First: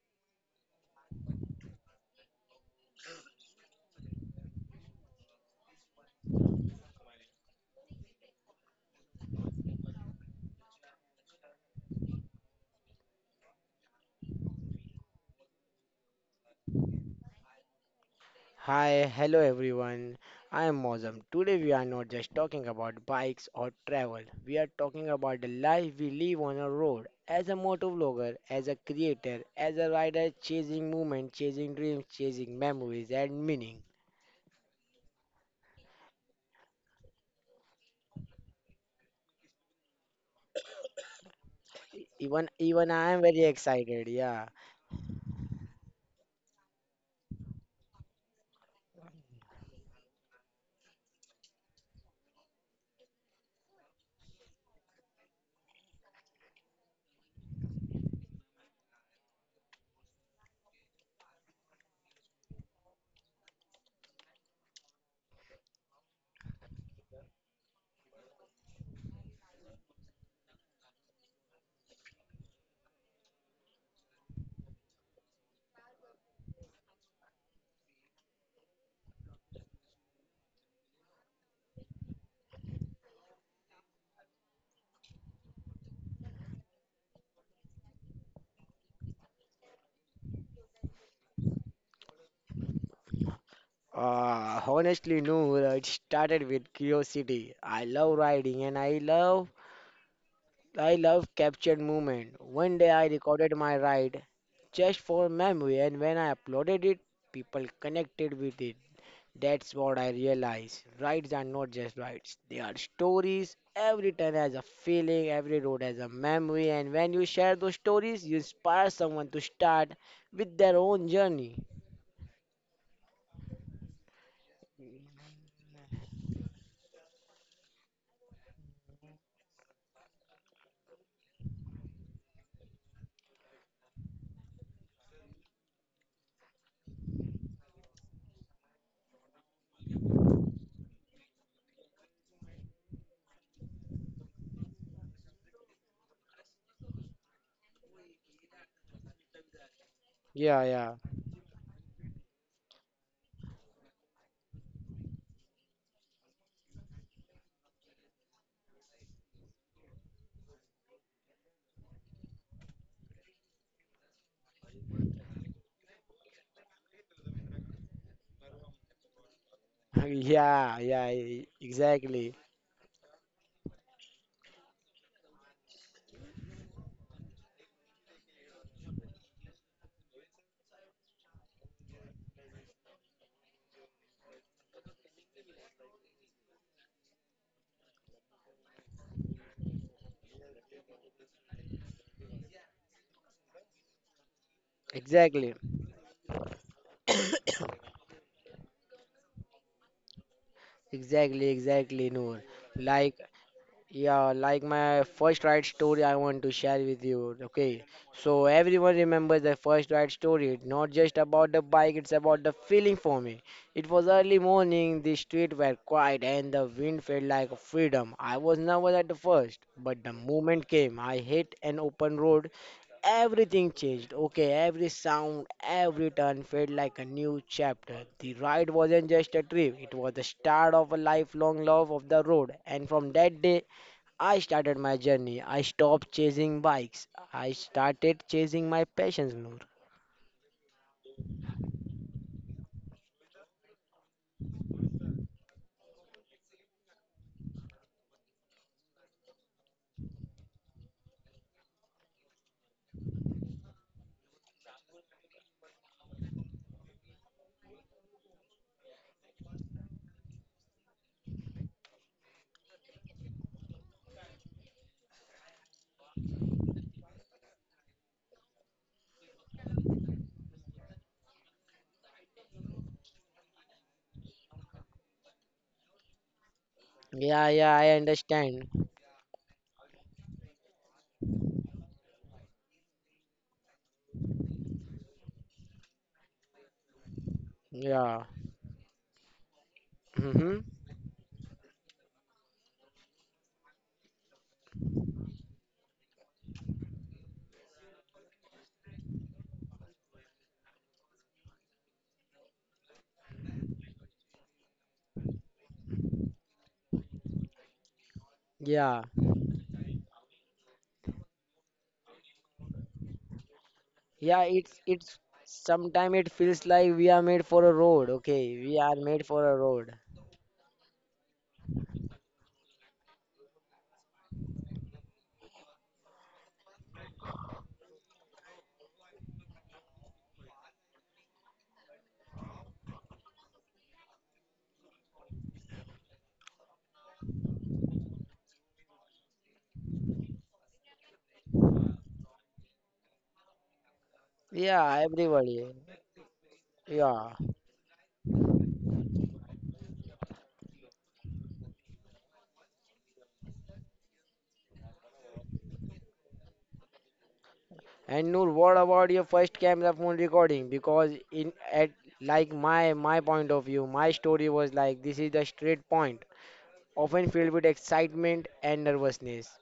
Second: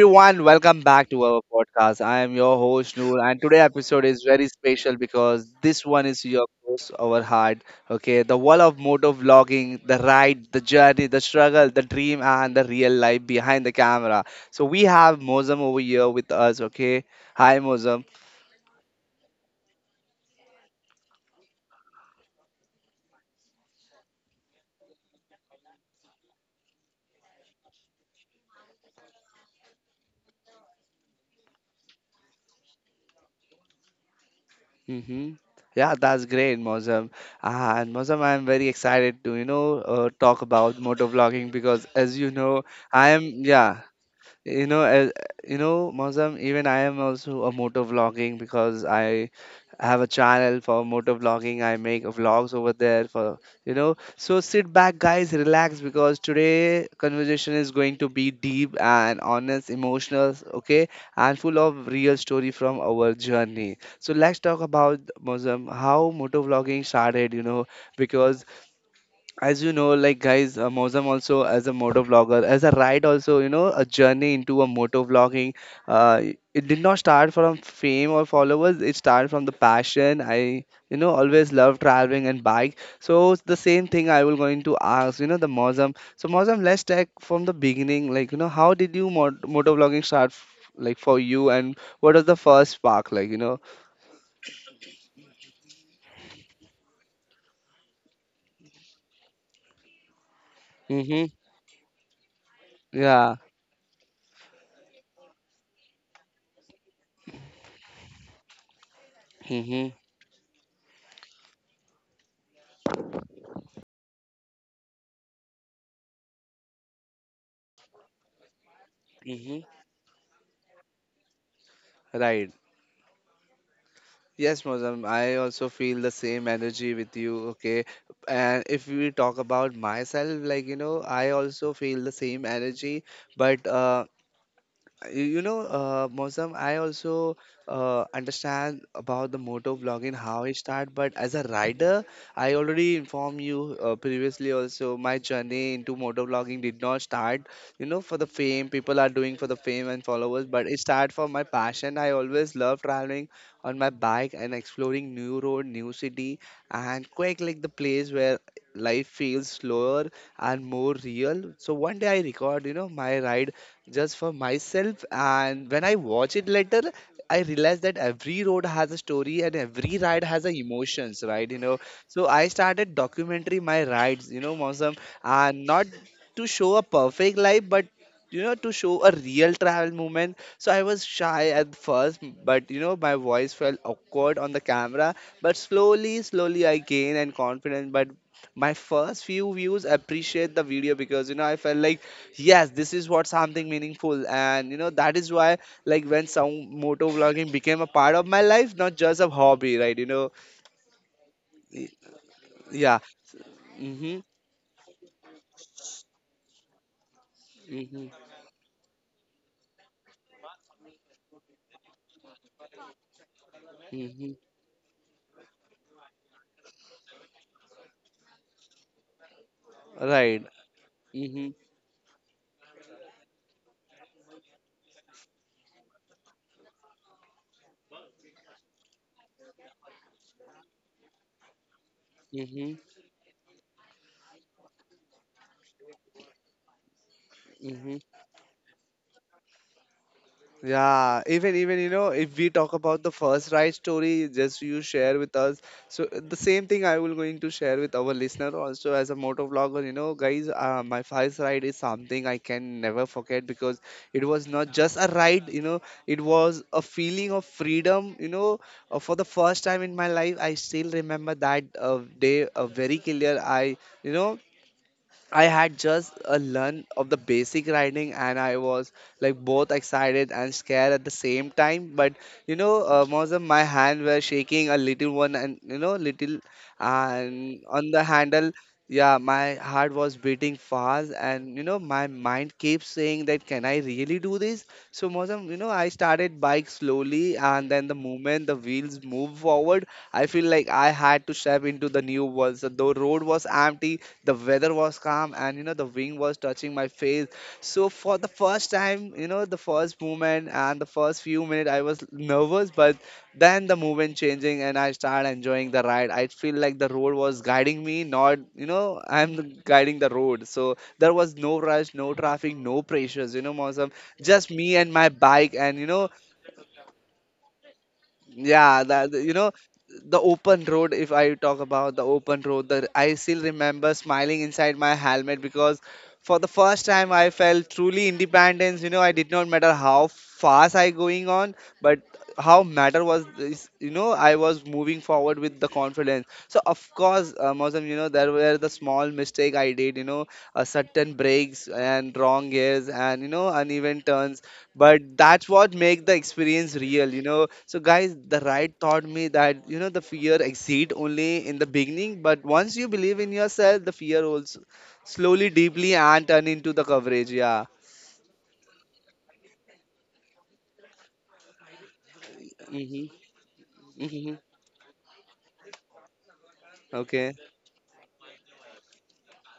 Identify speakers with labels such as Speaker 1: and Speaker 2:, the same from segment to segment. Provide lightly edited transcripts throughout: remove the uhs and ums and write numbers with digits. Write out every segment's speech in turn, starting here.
Speaker 1: everyone, welcome back to our podcast. I am your host Noor and today episode is very special because this one is your close our heart. Okay, the world of motor vlogging, the ride, the journey, the struggle, the dream and the real life behind the camera. So we have Mozam over here with us, okay? Hi Mozam.
Speaker 2: Hi, hello everyone. I am Mozam. Today we are not just talking about bikes or travel. We are talking about the life we live on a road. As a motor vlogger, as a creator, as a rider chasing movement, chasing dreams, chasing memories and meaning.
Speaker 1: Mm-hmm. Yeah, that's great, Mozam. And Mozam, I'm very excited to, you know, talk about motor vlogging because as you
Speaker 2: Even
Speaker 1: know,
Speaker 2: even I
Speaker 1: I
Speaker 2: am
Speaker 1: am,
Speaker 2: very
Speaker 1: yeah.
Speaker 2: excited, yeah.
Speaker 1: you know uh, you know Mozam, even I am also a motor vlogging because I have a channel for motor vlogging. I make vlogs over there for, you know, so sit back guys, relax, because today conversation is going to be deep and honest, emotional, okay, and full of real story from our journey. So let's talk about Mozam, how motor vlogging started, you know, because as you know, like guys, Mozam also as a motor vlogger, as a ride also, you know, a journey into a motor vlogging, uh, it did not start from fame or followers. It started from the passion. I, you know, always love traveling and bike. So it's the same thing I will going to ask, you know, the Mozam. So Mozam, let's take from the beginning, like, you know, how did you motor vlogging start like for you, and what was the first spark, like, you know.
Speaker 2: Honestly, no, it started with curiosity. I love riding and I love I
Speaker 1: Mm-hmm.
Speaker 2: love captured movement. One day I
Speaker 1: Yeah.
Speaker 2: recorded my ride just for memory, and when I uploaded it, people connected with it. That's
Speaker 1: Mm-hmm.
Speaker 2: what I realized. Rides are not just rides, they are stories. Every turn has a feeling, every road has a memory, and when you share those stories, you inspire someone to
Speaker 1: Mm-hmm.
Speaker 2: start with their own journey.
Speaker 1: Right. Yes, Mozam, I also feel the same energy with you. Okay. And if we talk about myself, like, you know, I also feel the same energy, but you know, Mosam, I also understand about the moto vlogging, how it started, but as a rider, I already informed you previously also, my journey into moto vlogging did not start, you know, for the fame. People are doing for the fame and followers, but
Speaker 2: Yeah,
Speaker 1: it
Speaker 2: yeah,
Speaker 1: started for my passion. I always love traveling on my bike and exploring new road, new city, and quite like the place where life feels slower and more real. So one day I record, you know, my ride just for myself. And when I watch it later, I realize that every road has a story and every ride has a
Speaker 2: yeah, yeah,
Speaker 1: emotions, right? You know, so
Speaker 2: exactly,
Speaker 1: I started documentary my rides, you know, Mausam, and not to show a perfect life, but you know, to show a real travel moment. So I was shy at first, but you know, my voice felt awkward on the camera, but slowly I gained and confidence. But my first few views appreciate the video, because you know, I felt like, yes, this is what something meaningful, and you know, that is why,
Speaker 2: exactly,
Speaker 1: like, when some moto vlogging became a part of my life, not just a hobby, right? You know,
Speaker 2: exactly,
Speaker 1: Y-
Speaker 2: exactly, Noor.
Speaker 1: yeah.
Speaker 2: Like,
Speaker 1: Mhm.
Speaker 2: yeah, like my first ride story I want to share with you. Okay.
Speaker 1: Mhm.
Speaker 2: So everyone remembers the first ride story. It's not just about the bike, it's about the feeling for me. It was
Speaker 1: Mhm.
Speaker 2: early morning, the streets were quiet and the wind felt like freedom. I was nervous at the first, but the
Speaker 1: Right.
Speaker 2: moment came. I
Speaker 1: Mhm.
Speaker 2: hit an open road. Everything changed. Okay, every sound, every turn felt like a new chapter. The ride wasn't just a trip, it was the start of a lifelong love of the road.
Speaker 1: Mhm.
Speaker 2: And from that day, I started my journey. I stopped chasing bikes. I
Speaker 1: Mhm.
Speaker 2: started chasing my passions more.
Speaker 1: Yeah, even you know, if we talk about the first ride story, just you share with us. So the same thing I will going to share with our listener also as a motor vlogger. You know, guys, my first ride is something I can never forget because it was not just a ride. You know, it was a feeling of freedom. You know, for the first time in my life, I still remember that day very clear. I, you know, I had just a learn of the basic riding and I was like both excited and scared at the same time. But you know, most of my hand were shaking a little one, and you know, little
Speaker 2: Yeah,
Speaker 1: and
Speaker 2: yeah,
Speaker 1: on
Speaker 2: I
Speaker 1: the handle,
Speaker 2: understand.
Speaker 1: yeah, my heart was beating fast and you know, my mind keeps saying that can I really do this? So most of, you know, I started bike slowly and then the
Speaker 2: Yeah.
Speaker 1: moment the wheels move forward, I feel
Speaker 2: Mm-hmm.
Speaker 1: like I had to step into the new world. So the road was empty, the weather was calm, and you know, the wind was touching my face. So for the first time, you know, the first movement and the first few minutes I was nervous, but then the movement changing and I started enjoying the ride. I feel like the road was guiding me, not, you know,
Speaker 2: Yeah.
Speaker 1: guiding the road. So there was no rush, no traffic, no pressures, you know, Mausam,
Speaker 2: Yeah,
Speaker 1: just me
Speaker 2: it's
Speaker 1: and my
Speaker 2: it's
Speaker 1: bike, and you know,
Speaker 2: sometimes it feels like we are made for a road, okay?
Speaker 1: yeah,
Speaker 2: We are
Speaker 1: that,
Speaker 2: made
Speaker 1: you know,
Speaker 2: for a road.
Speaker 1: the open road. If I talk about the open road, the I still remember smiling inside my helmet because for the first time I felt truly independence. You know, I did not matter how fast I going on, but how matter was this, you know, I was moving forward with the confidence. So of course, Mosam, you know, there were the small mistake I did. You know, a certain breaks and wrong gears and you know, uneven turns,
Speaker 2: Yeah,
Speaker 1: but that's
Speaker 2: everybody.
Speaker 1: what make the experience real. You
Speaker 2: Yeah.
Speaker 1: know, so guys, the ride taught me that, you know, the fear exceed only in the beginning, but once you believe in yourself, the fear also slowly deeply and turn into the coverage, yeah.
Speaker 2: And Noor, what about your first camera phone recording? Because in at like my
Speaker 1: Mm-hmm.
Speaker 2: my point of view, my
Speaker 1: Mm-hmm.
Speaker 2: story was like this is the straight point. Often
Speaker 1: Okay.
Speaker 2: filled with excitement and nervousness.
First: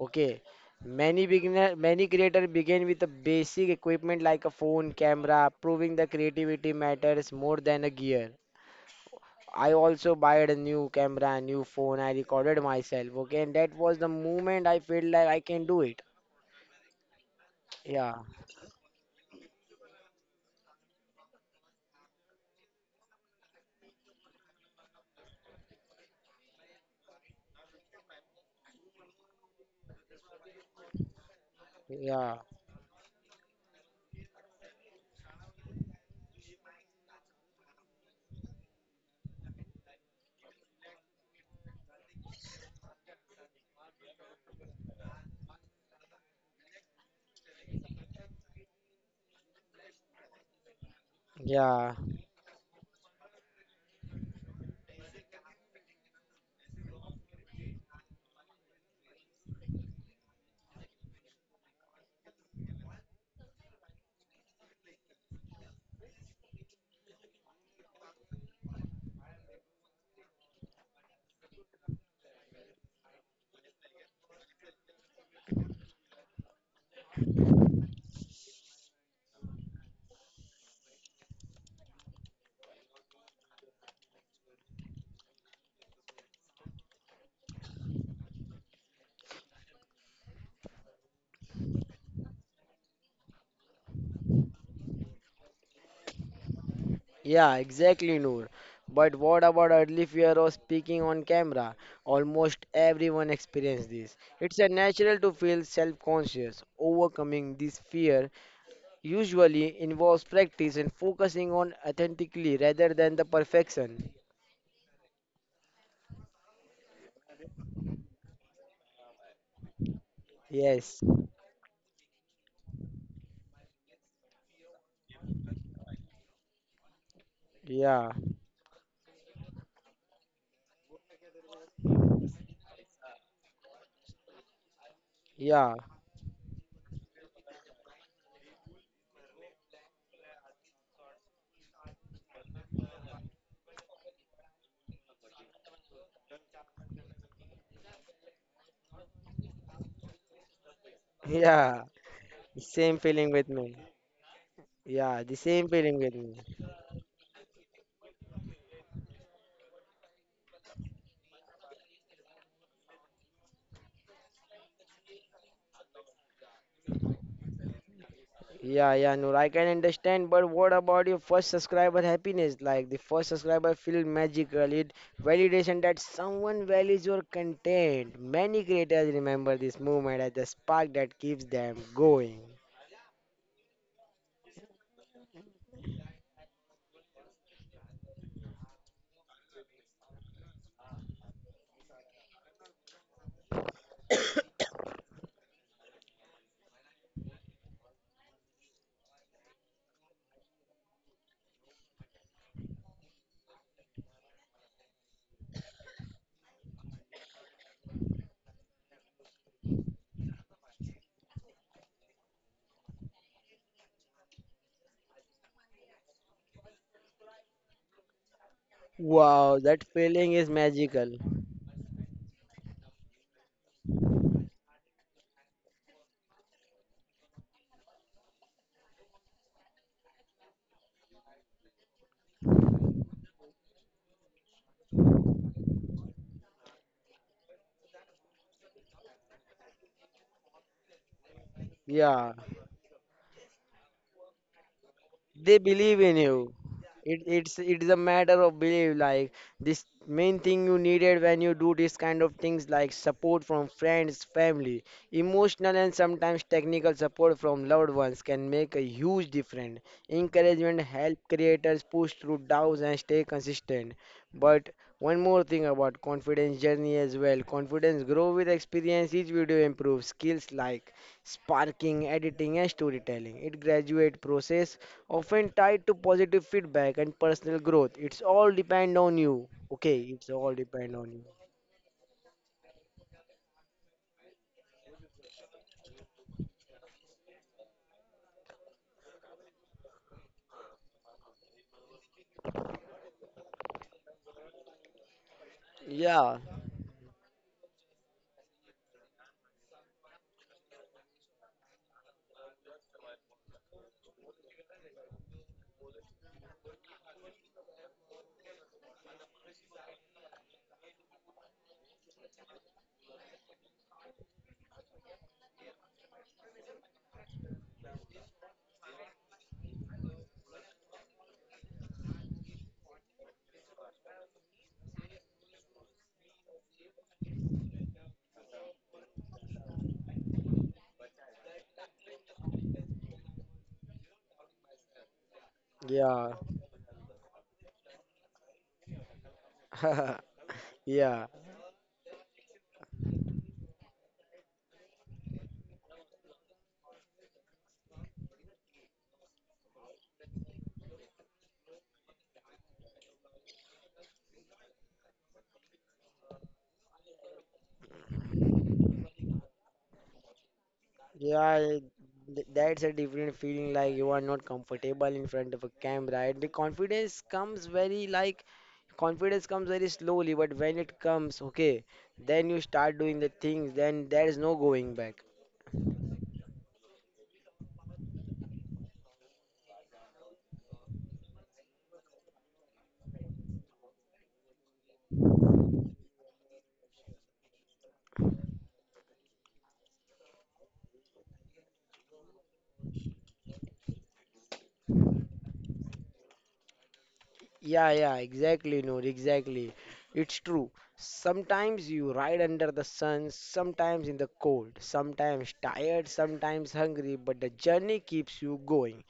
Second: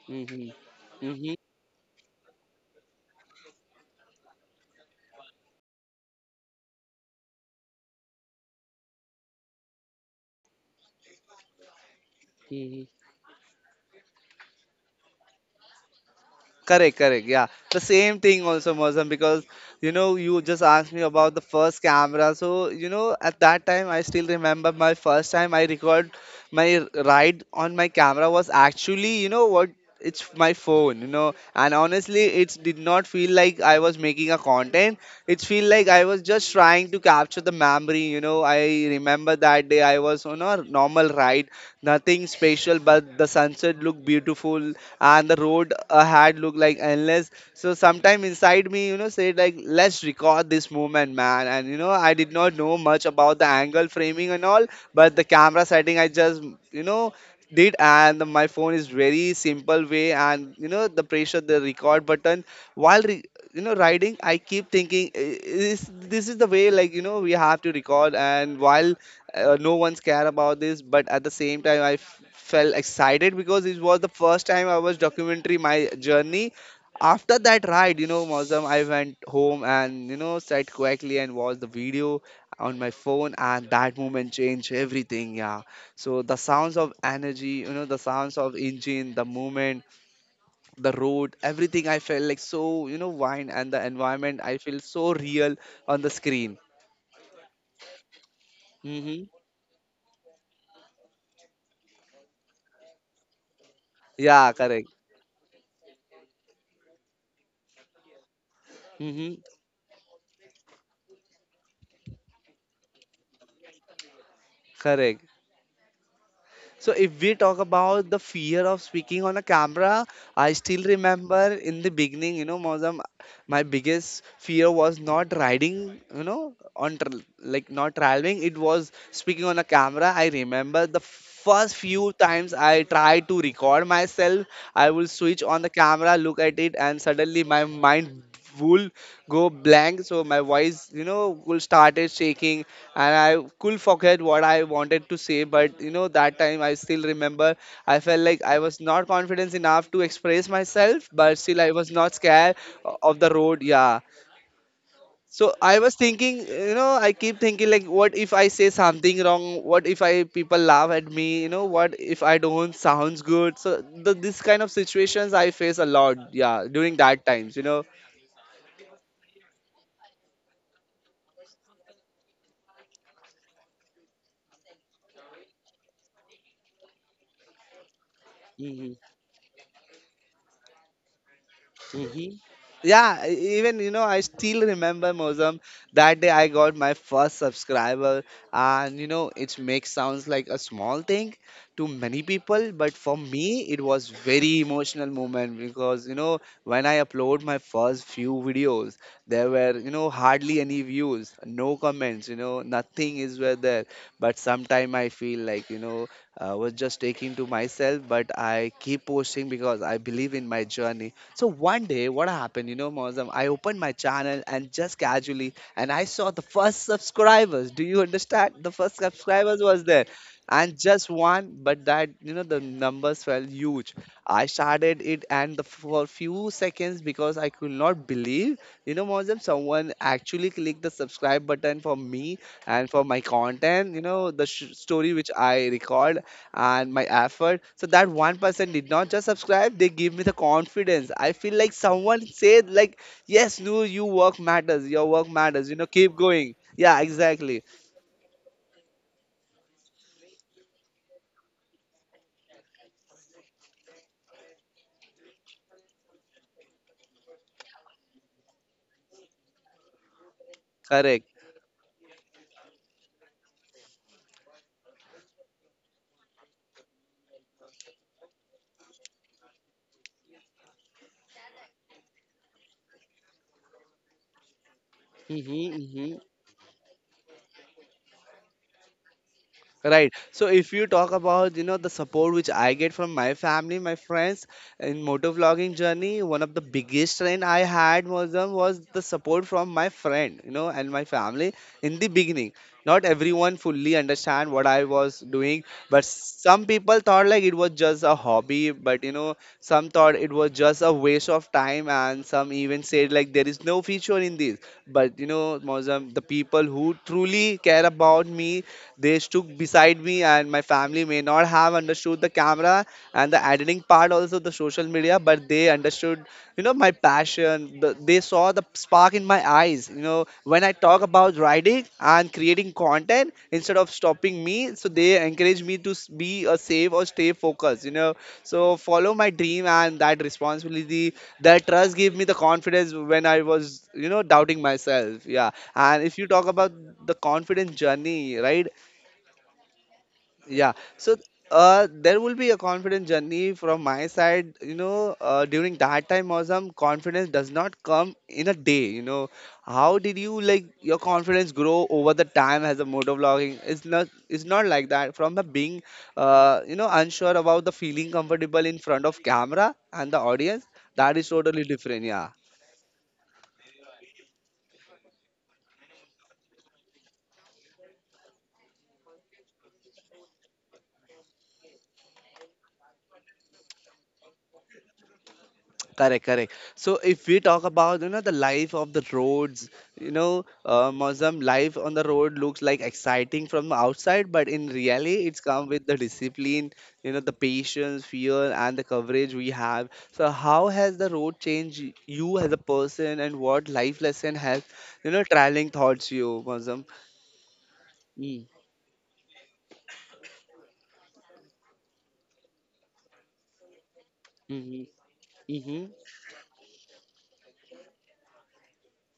Speaker 2: Okay,
Speaker 1: Mm-hmm.
Speaker 2: many
Speaker 1: Mm-hmm.
Speaker 2: beginner, many creators begin with the basic equipment like a phone, camera, proving the creativity matters more than a gear. I also bought a new camera, new phone. I recorded
Speaker 1: Mm-hmm.
Speaker 2: myself. Okay, and that was the moment I felt like I can do it.
Speaker 1: Correct, correct. Yeah. The
Speaker 2: Yeah,
Speaker 1: same thing also, Mozam, because you know, you just asked me about the first camera. So, you know, at that time, I still remember my first time I record my ride on my camera was actually, you know, what, it's my phone, you know. And honestly,
Speaker 2: yeah,
Speaker 1: it did not feel like I was making a content. It feel like I was just trying to capture the memory, you know. I remember that day I was on a normal ride, nothing special, but the sunset looked beautiful and the road ahead looked like endless. So sometime inside me, you know, said like, let's record this moment, man. And you know,
Speaker 2: yeah.
Speaker 1: I did not know much about the angle, framing and all, but the camera setting I just, you know, did and my phone is very simple way. And you know, the pressure the record button while you know, riding, I keep thinking, Is this is the way, like, you know, we have to record?" And while no one's care about this, but at the same time I felt excited because it was the first time I was documentary my journey. After that ride, you know, Mausam, I went home and you know, sat quietly and watched the video on my phone, and that moment changed everything. Yeah. So the sounds of energy, you know, the sounds of engine, the movement, the road, everything. I felt like so, you know, wine and the environment. I feel so real on the screen.
Speaker 2: Yeah, exactly, Noor. But
Speaker 1: Hmm.
Speaker 2: what about early fear of speaking on camera? Almost everyone experiences this.
Speaker 1: Yeah,
Speaker 2: It's a
Speaker 1: correct.
Speaker 2: natural to feel self-conscious. Overcoming this fear
Speaker 1: Hmm.
Speaker 2: usually involves practice and focusing on authentically rather than the perfection.
Speaker 1: Correct. So if we talk about the fear of speaking on a camera, I still
Speaker 2: Yes.
Speaker 1: remember in the beginning, you know, Mozam, my biggest fear was not riding, you know, on tr like not
Speaker 2: Yeah.
Speaker 1: traveling. It was speaking on a camera. I remember the first few times I tried to record myself, I will switch on the
Speaker 2: Yeah.
Speaker 1: camera, look at it, and suddenly my mind will go blank. So my voice, you know, will started shaking, and I could forget what I wanted to say, but you know, that time I still remember. I felt like I was not confident enough to express myself, but still I
Speaker 2: Yeah.
Speaker 1: was not scared
Speaker 2: Same
Speaker 1: of the
Speaker 2: feeling with
Speaker 1: road.
Speaker 2: me.
Speaker 1: Yeah.
Speaker 2: Yeah, the
Speaker 1: So
Speaker 2: same
Speaker 1: I was
Speaker 2: feeling with me.
Speaker 1: thinking, you know, I keep thinking like, what if I say something wrong? What if I people laugh at me? You know, what if I don't sounds good? So the, this kind of situations I face a lot. Yeah, during that times, you know.
Speaker 2: Yeah, yeah, Noor, I can understand, but what about your first subscriber happiness? Like the first subscriber feel magical. It validation that someone values your content. Many
Speaker 1: Mm-hmm.
Speaker 2: creators remember this moment as the spark that keeps them
Speaker 1: Hmm.
Speaker 2: going.
Speaker 1: Yeah, even you know, I still remember Mozam. That day I got my first subscriber, and you know, it makes sounds like a small thing to many people, but for me, it was very emotional moment, because you know, when I upload my first few videos, there were, you know, hardly any views, no comments, you know, nothing is were there. But sometime I feel like, you know, I was just taking to myself, but I keep posting because I believe in my journey. So one day, what happened, you know, Mozam, I opened my channel and just casually, and I saw the first subscribers. Do you understand? The first
Speaker 2: Wow,
Speaker 1: subscribers was
Speaker 2: that
Speaker 1: there,
Speaker 2: feeling is
Speaker 1: and just
Speaker 2: magical.
Speaker 1: one, but that, you know, the numbers felt huge. I started it, and the, for few seconds because I could not believe, you know, Mozam, someone actually clicked the subscribe button for me and for my content. You know, the story which I record and my effort. So that one person did not just subscribe, they give me the confidence. I feel like someone
Speaker 2: Yeah.
Speaker 1: said like, yes, no, you work matters, your work
Speaker 2: They
Speaker 1: matters, you know,
Speaker 2: believe
Speaker 1: keep
Speaker 2: in
Speaker 1: going.
Speaker 2: you.
Speaker 1: Yeah,
Speaker 2: it, it's
Speaker 1: exactly.
Speaker 2: it's a matter of belief. Like, this main thing you needed when you do this kind of things, like support from friends, family. Emotional and sometimes technical support from loved ones can make a huge difference. Encouragement help
Speaker 1: Correct.
Speaker 2: creators push through doubts and stay consistent. But one more thing about confidence journey as well, confidence grow with experience. Each video improves skills like sparking, editing, and storytelling. It graduate process often tied to
Speaker 1: Hmm.
Speaker 2: positive feedback and personal growth. It's all depend on you. Okay,
Speaker 1: Right.
Speaker 2: it's
Speaker 1: So
Speaker 2: all
Speaker 1: if you
Speaker 2: depend
Speaker 1: talk
Speaker 2: on you.
Speaker 1: about, you know, the support which I get from my family, my friends in motor vlogging journey, one of the biggest trend I had was was the support from my friend, you know, and my family in the beginning. Not everyone fully understand what I was doing, but
Speaker 2: Yeah,
Speaker 1: some people thought like it was just a hobby, but you know, some thought it was just a waste of time, and some even said like there is no future in this. But you know, Mozam, the people who truly care about me they stood beside me, and my family may not have understood the camera and the editing part, also the social media, but they understood, you know, my passion. They saw the spark in my eyes. You know, when I talk about writing and creating content instead of stopping me, so they encourage me to be a safe or stay focused. You know, so follow my dream and that responsibility that trust gave me the confidence when I was, you know, doubting myself. Yeah. And if you
Speaker 2: yeah,
Speaker 1: talk about the confidence journey, right? Yeah. So
Speaker 2: yeah,
Speaker 1: there will be a confidence journey from my side. You know, during that time, Mozam, confidence does not come in a day. You know, how did you like your confidence grow over the time as a motovlogging? It's not. It's not like that. From the being, you know, unsure about the feeling comfortable in front of camera and the audience, that is
Speaker 2: yeah.
Speaker 1: totally different. Yeah.
Speaker 2: That's a different feeling. Like you are not comfortable in front of a camera. And the confidence comes very, like, confidence comes very slowly. But when it comes, okay, then you start doing the things. Then there is no going back.
Speaker 1: Correct, correct. So if we talk about, you know, the life of the roads, you know, Muslim life on the road looks like exciting from the outside, but in reality, it's come with the discipline, you know, the patience, fear, and the coverage we have. So how has the road changed you as a person, and what life lesson has, you know, traveling taught you, Muslim?
Speaker 2: Yeah, yeah,
Speaker 1: Mm-hmm.
Speaker 2: exactly, Noor, exactly. It's true. Sometimes you ride under the sun, sometimes in the cold, sometimes
Speaker 1: Mm-hmm.
Speaker 2: tired, sometimes hungry, but the journey keeps you going.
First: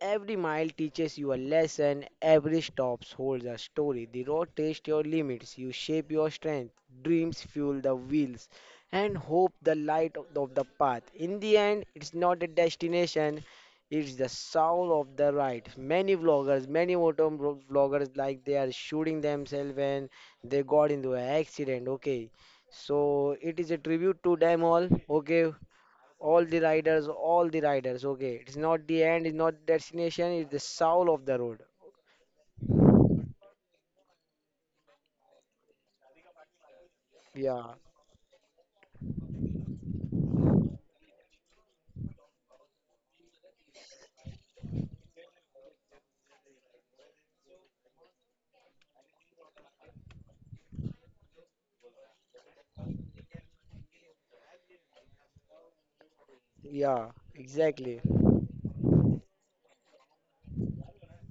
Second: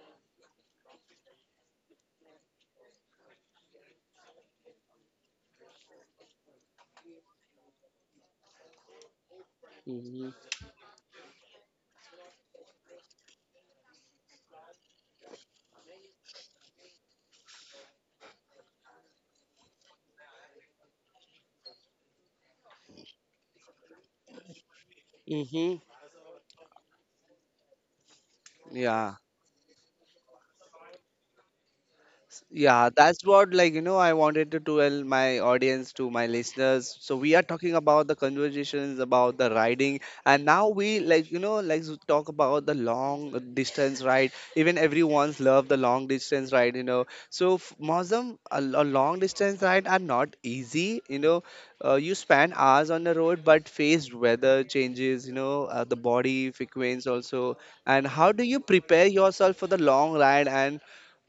Speaker 2: Every mile teaches you a lesson, every stop holds a story. The road tests your limits, you shape your strength, dreams fuel the wheels, and hope the light of
Speaker 1: Mm-hmm.
Speaker 2: the path. In the end, it's not a destination, it's the soul of the ride. Many vloggers, many motor vloggers, like they are shooting themselves when they got into an accident, okay? So it is a tribute to them all, okay?
Speaker 1: Mm-hmm.
Speaker 2: All the riders, all the riders. Okay, it's not the
Speaker 1: Yeah.
Speaker 2: end, it's not destination, it's the soul of the road.
Speaker 1: Yeah, that's what like, you know, I wanted to tell my audience to my listeners. So we are
Speaker 2: Yeah,
Speaker 1: talking about the conversations about the riding, and now we like, you know, like to talk about the long distance ride. Even everyone's love the long distance ride, you know. So Mosam, a long distance ride are not easy, you know. You spend hours on the road, but faced weather changes, you know, the body
Speaker 2: yeah,
Speaker 1: frequency also.
Speaker 2: exactly.
Speaker 1: And how do you prepare yourself for the long ride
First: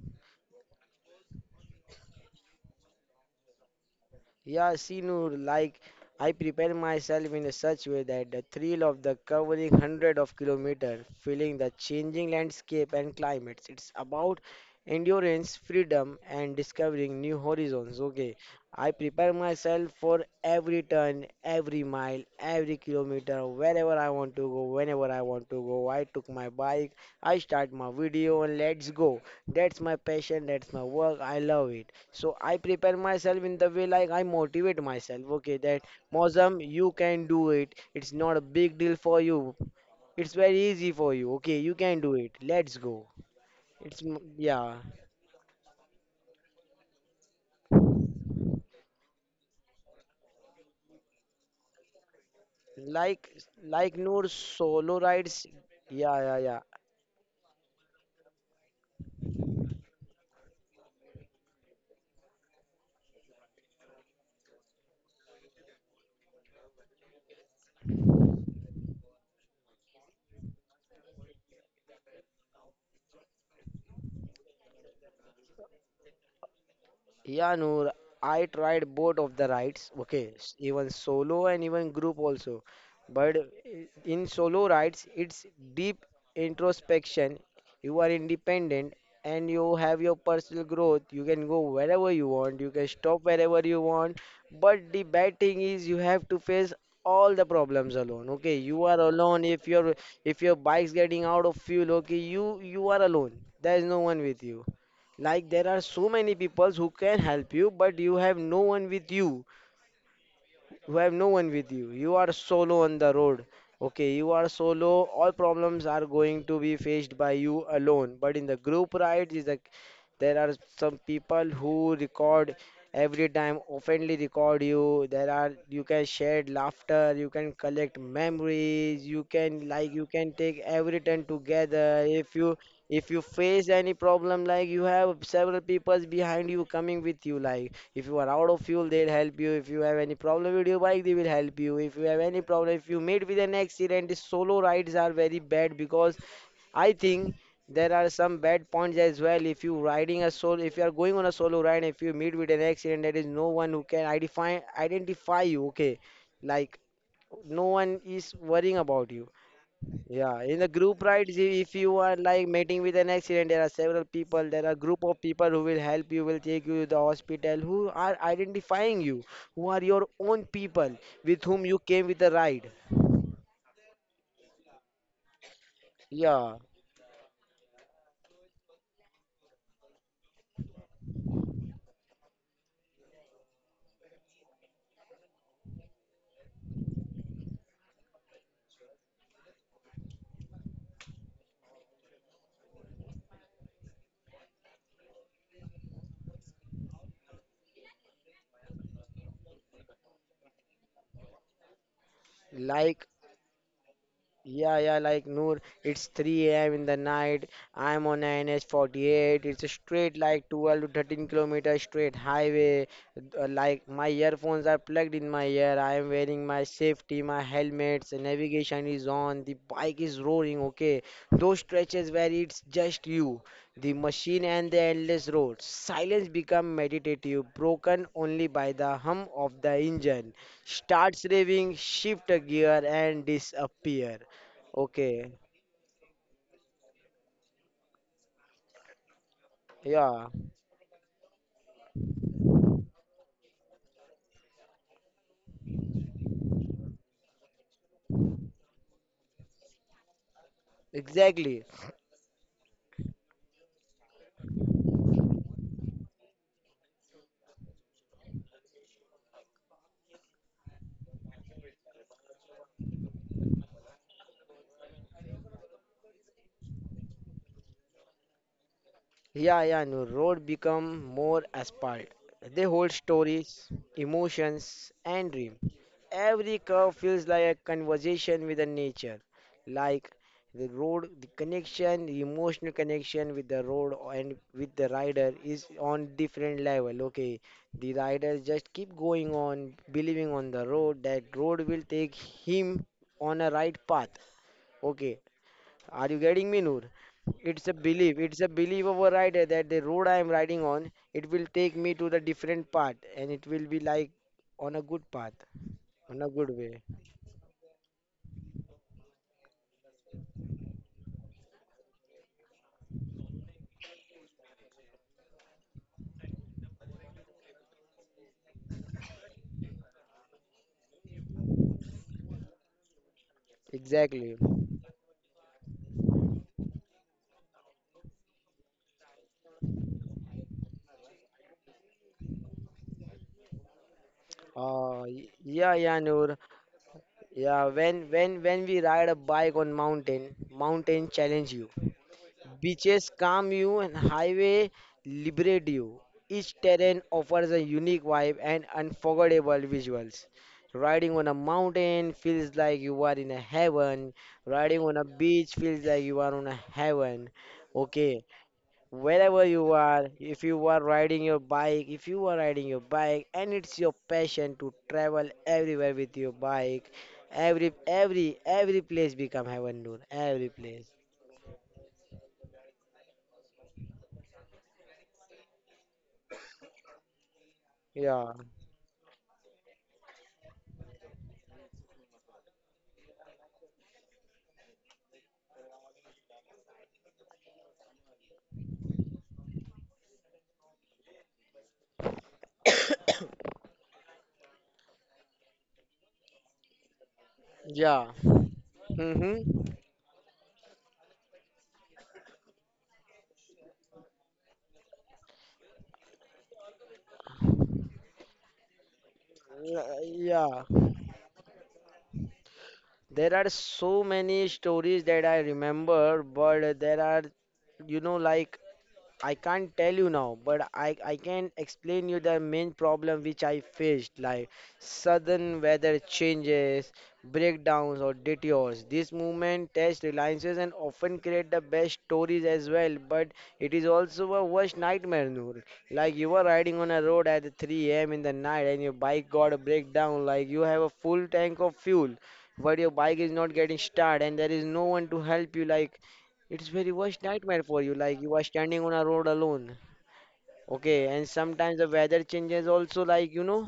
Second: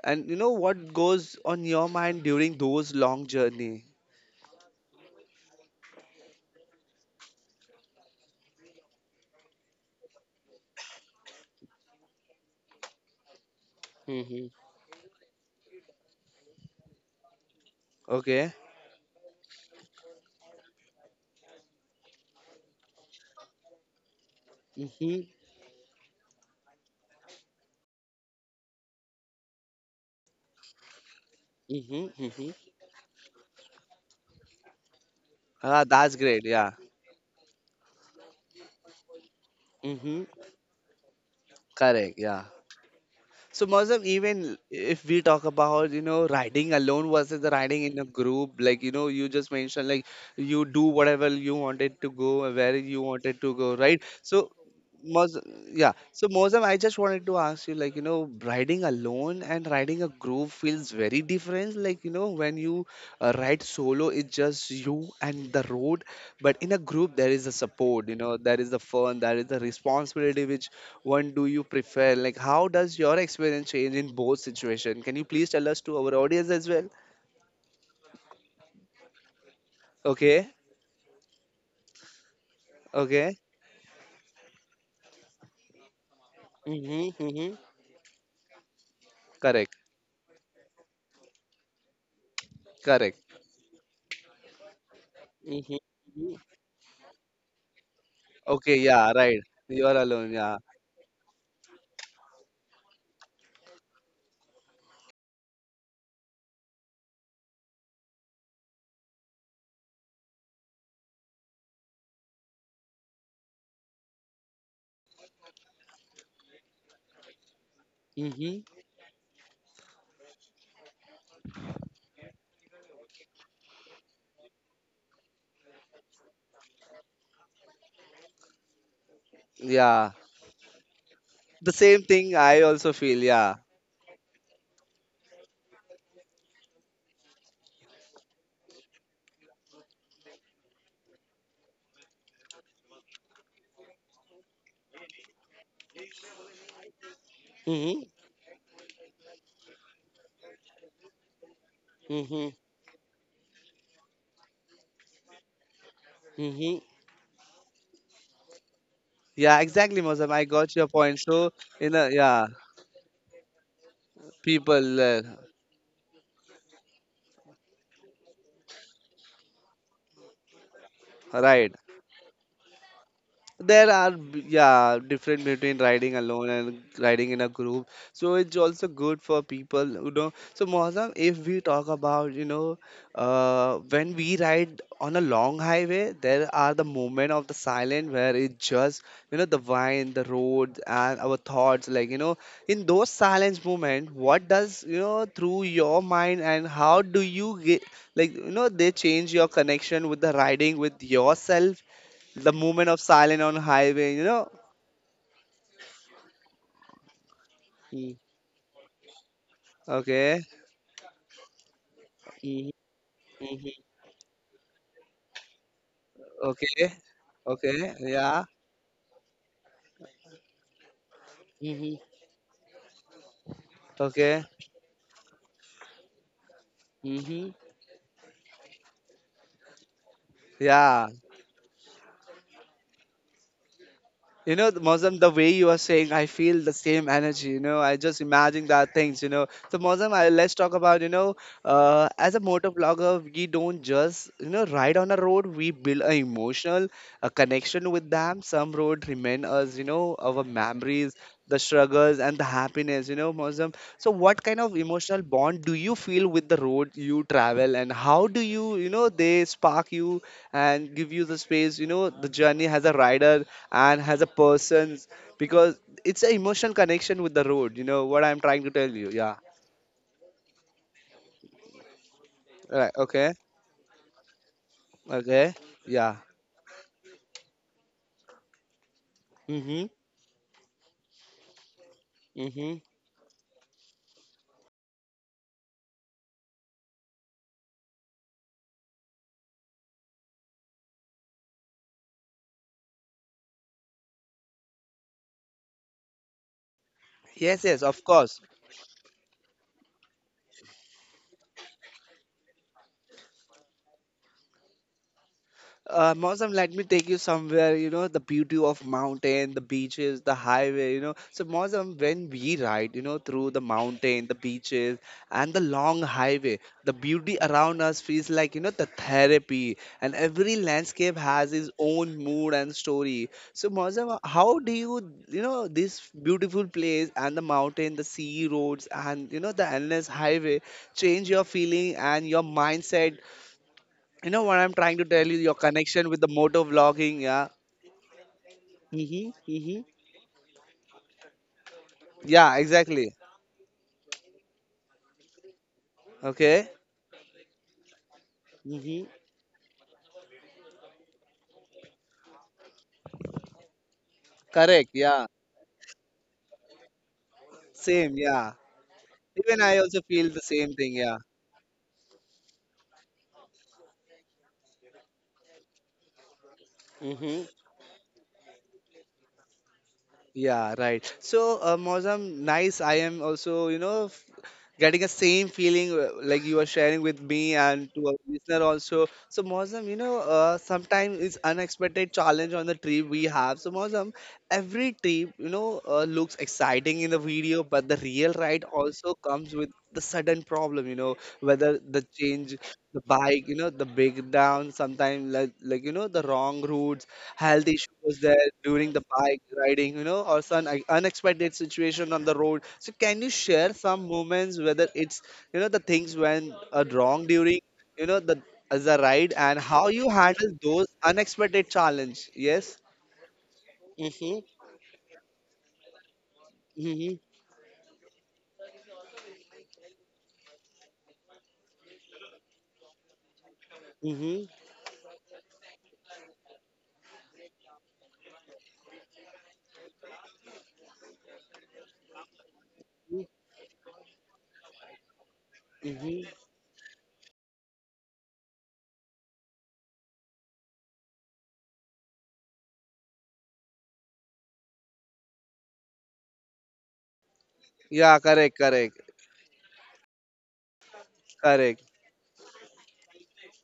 Speaker 1: and you know what goes on your mind during those long journey?
Speaker 2: Yeah, Sinur, like I prepare myself in a such way that the thrill of the covering hundred of kilometers, feeling the changing landscape and climates. It's about
Speaker 1: Mm-hmm.
Speaker 2: endurance, freedom, and discovering new horizons. Okay,
Speaker 1: Okay.
Speaker 2: I prepare myself for every turn, every mile, every kilometer, wherever I want to go, whenever I
Speaker 1: Mm-hmm.
Speaker 2: want to go. I took my bike, I start my video, and let's go. That's my passion. That's my work. I love it.
Speaker 1: Mm-hmm.
Speaker 2: So
Speaker 1: Mm-hmm.
Speaker 2: I prepare myself in the way, like, I motivate myself. Okay, that
Speaker 1: Ah, that's great.
Speaker 2: Mozam,
Speaker 1: Yeah.
Speaker 2: you can do it. It's not a big deal for you.
Speaker 1: Mm-hmm.
Speaker 2: It's very easy for you. Okay, you can do
Speaker 1: Correct.
Speaker 2: it.
Speaker 1: Yeah.
Speaker 2: Let's go.
Speaker 1: So Mausam, even
Speaker 2: Yeah,
Speaker 1: if we talk about, you know, riding alone versus the riding in a group, like, you know, you just mentioned like you do whatever you wanted to go, where you
Speaker 2: like
Speaker 1: wanted to go,
Speaker 2: like
Speaker 1: right?
Speaker 2: Noor,
Speaker 1: So
Speaker 2: solo rides.
Speaker 1: Mausam, yeah.
Speaker 2: Yeah,
Speaker 1: So
Speaker 2: yeah, yeah.
Speaker 1: Mausam, I just wanted to ask you, like, you know, riding alone and riding a group feels very different. Like, you know, when you ride solo, it's just you and the road. But in a group, there is a support, you know, there is the fun, there is the responsibility which one do you prefer? Like, how does your experience change in both situation? Can you please tell us to our audience as well?
Speaker 2: Yeah, Noor, I tried both of the rides, okay,
Speaker 1: Okay,
Speaker 2: even solo and even group also. But
Speaker 1: okay.
Speaker 2: i- in solo rides, it's deep
Speaker 1: Mm-hmm,
Speaker 2: introspection.
Speaker 1: mm-hmm.
Speaker 2: You are independent and you
Speaker 1: Correct,
Speaker 2: have your personal growth. You can go wherever you want, you can stop
Speaker 1: correct.
Speaker 2: wherever you want. But the bad thing is you have to
Speaker 1: Mm-hmm.
Speaker 2: face all the problems alone. Okay,
Speaker 1: Okay,
Speaker 2: you are
Speaker 1: yeah, right.
Speaker 2: alone
Speaker 1: You are alone,
Speaker 2: if your
Speaker 1: yeah.
Speaker 2: bike's getting out of fuel, okay, you are alone. There is no one with you. Like there are so many people who can help you, but you have no one with you. You have no one with you. You are solo on the road. Okay, you are solo. All problems are going to be faced by you alone. But in the
Speaker 1: Mm-hmm.
Speaker 2: group rides, is like there are some people who record every time, openly record you. There are you can share laughter, you can collect memories, you can, like, you
Speaker 1: Yeah.
Speaker 2: can take every turn
Speaker 1: The
Speaker 2: together.
Speaker 1: same thing I also
Speaker 2: If you
Speaker 1: feel, yeah.
Speaker 2: face any problem, like you have several people behind you coming with you. Like if you are out of fuel, they'll help you. If you have any problem with your bike, they will help you. If you have any problem, if you meet with an accident, the solo rides are very bad because I think there
Speaker 1: Mm-hmm.
Speaker 2: are some bad points as well. If you riding a solo, if you are going on a solo ride, if you meet with
Speaker 1: Mm-hmm.
Speaker 2: an accident, there is no one who can identify you. Okay, like
Speaker 1: Mm-hmm.
Speaker 2: no one is worrying about you.
Speaker 1: Yeah, exactly, Mozam.
Speaker 2: Yeah,
Speaker 1: I
Speaker 2: in the
Speaker 1: got your
Speaker 2: group
Speaker 1: point.
Speaker 2: rides,
Speaker 1: So,
Speaker 2: if you
Speaker 1: in a,
Speaker 2: are, like,
Speaker 1: yeah,
Speaker 2: meeting with an accident, there are several people, there are
Speaker 1: people,
Speaker 2: group of people who will help you, will take you to the hospital, who are identifying you, who are your own people with whom
Speaker 1: right.
Speaker 2: you came with the ride.
Speaker 1: There are yeah different between riding alone
Speaker 2: Yeah,
Speaker 1: and riding in a group, so it's also good for people you know. So Mohsen, if we talk about, you know, when we ride on a long highway, there are the moment of the silence where it's just, you know, the wine, the road, and our thoughts. Like, you know, in those silence moment, what does you know through your mind and how do you get like, you know, they change your connection with the riding with yourself the moment of
Speaker 2: like
Speaker 1: silence on highway, you know?
Speaker 2: Yeah, yeah, like Noor, it's 3 a.m. in the night. I'm
Speaker 1: Mm,
Speaker 2: on NH48. It's a straight like
Speaker 1: okay,
Speaker 2: 12 to 13 kilometer straight
Speaker 1: mhm,
Speaker 2: highway.
Speaker 1: mhm,
Speaker 2: Like my earphones are plugged in my ear. I am wearing my
Speaker 1: okay,
Speaker 2: safety, my
Speaker 1: okay,
Speaker 2: helmets, the
Speaker 1: yeah,
Speaker 2: navigation is on, the bike is roaring, okay. Those
Speaker 1: mhm,
Speaker 2: stretches where it's just you, the machine
Speaker 1: okay,
Speaker 2: and the endless road. Silence become meditative,
Speaker 1: mhm.
Speaker 2: broken only by the hum of the engine.
Speaker 1: Yeah.
Speaker 2: Starts raving, shift a gear and disappear.
Speaker 1: You know, Mozam,
Speaker 2: Okay,
Speaker 1: the way you are saying, I feel the same energy. You know, I just imagine that things. You know, so Mozam,
Speaker 2: yeah,
Speaker 1: I, let's talk about. You know, as a motor vlogger, we don't just, you know, ride on a road. We build an emotional a connection with them. Some road remain us. You know, our memories, the
Speaker 2: exactly.
Speaker 1: struggles, and the happiness. You know, Mozam. So, what kind of emotional bond do you feel with the road you travel, and how do you, you know, they spark you and give you the space? You know, the journey as a rider and has a person's because it's an emotional connection with the road. You know what I'm trying to tell you? Yeah.
Speaker 2: Yeah, yeah, no, road become more asphalt. They hold
Speaker 1: Right. Okay.
Speaker 2: stories, emotions, and
Speaker 1: Okay.
Speaker 2: dream.
Speaker 1: Yeah.
Speaker 2: Every curve feels like a conversation with the nature,
Speaker 1: Mhm.
Speaker 2: like the road, the connection, the emotional
Speaker 1: Mhm.
Speaker 2: connection with the road and with the rider is on different level. Okay, the rider just keep going on, believing on the road that road will take him on a right path. Okay, are you getting me, Noor? It's
Speaker 1: Yes.
Speaker 2: a
Speaker 1: Yes. Of
Speaker 2: belief. It's
Speaker 1: course.
Speaker 2: a belief of a rider that the road I am riding on, it will take me to the different path, and it will be like on a good path, on a good
Speaker 1: Mausam, let
Speaker 2: way.
Speaker 1: me take you somewhere, you know, the beauty of mountain, the beaches, the highway, you know. So, Mausam, when we ride, you know, through the mountain, the beaches, and the long highway, the beauty around us feels like, you know, the therapy, and every landscape has its own mood and story. So, Mausam,
Speaker 2: Exactly.
Speaker 1: how do you, you know, this beautiful place and the mountain, the sea roads, and, you know, the endless highway change your feeling and your mindset, you know what I'm trying to tell you? Your
Speaker 2: Yeah, yeah,
Speaker 1: connection with the
Speaker 2: Noor.
Speaker 1: motor vlogging, yeah.
Speaker 2: Yeah, when when we ride a
Speaker 1: Mm-hmm.
Speaker 2: bike on
Speaker 1: Mm-hmm.
Speaker 2: mountain, mountain challenge you.
Speaker 1: Yeah,
Speaker 2: Beaches
Speaker 1: exactly.
Speaker 2: calm you and highway liberate you. Each
Speaker 1: Okay.
Speaker 2: terrain offers a unique vibe and
Speaker 1: Mm-hmm.
Speaker 2: unforgettable visuals. Riding on a mountain feels like you are in a heaven. Riding
Speaker 1: Correct.
Speaker 2: on a
Speaker 1: Yeah.
Speaker 2: beach feels like you are on a heaven. Okay,
Speaker 1: Same. Yeah.
Speaker 2: wherever
Speaker 1: Even
Speaker 2: you
Speaker 1: I also
Speaker 2: are,
Speaker 1: feel
Speaker 2: if
Speaker 1: the
Speaker 2: you
Speaker 1: same
Speaker 2: are
Speaker 1: thing. Yeah.
Speaker 2: riding your bike, if you are riding your bike and it's your passion to travel everywhere with your bike,
Speaker 1: Mm-hmm.
Speaker 2: every place become heaven, dude. Every
Speaker 1: Yeah,
Speaker 2: place.
Speaker 1: right. So, Mozam, nice. I am also, you know, getting a same feeling like you are sharing with me and to our
Speaker 2: Yeah.
Speaker 1: listener also. So, Mozam, you know, sometimes it's unexpected challenge on the trip we have. So, Mozam, every trip, you know, looks exciting in the video, but the real ride also comes with the sudden problem, you know, whether the change, the bike, you know, the breakdown, sometimes like you know, the wrong routes health issue
Speaker 2: Yeah.
Speaker 1: was there during the
Speaker 2: Mm-hmm.
Speaker 1: bike riding, you know, or some unexpected situation on the road. So can you share some moments whether it's, you know, the things went wrong during, you know, the as a ride and how you handle
Speaker 2: Yeah.
Speaker 1: those unexpected challenge? Yes.
Speaker 2: There are so many
Speaker 1: Mm-hmm.
Speaker 2: stories that I remember, but there
Speaker 1: Mm-hmm.
Speaker 2: are, like I can't tell you now, but I can explain you the main problem which I faced,
Speaker 1: Mm-hmm.
Speaker 2: like sudden weather changes, breakdowns or detours. This movement test reliances and often create the best stories as well, but it is also a worst nightmare, Noor. Like you
Speaker 1: Mm-hmm.
Speaker 2: were riding on a road at 3 a.m. in the night and your bike got a breakdown, like you have a full tank of fuel but your bike is not getting started and there is no one to help you, like it's very worst nightmare for you. Like
Speaker 1: Yeah,
Speaker 2: you are
Speaker 1: correct,
Speaker 2: standing on a
Speaker 1: correct,
Speaker 2: road alone. Okay, and sometimes
Speaker 1: correct.
Speaker 2: the weather changes also. Like, you know,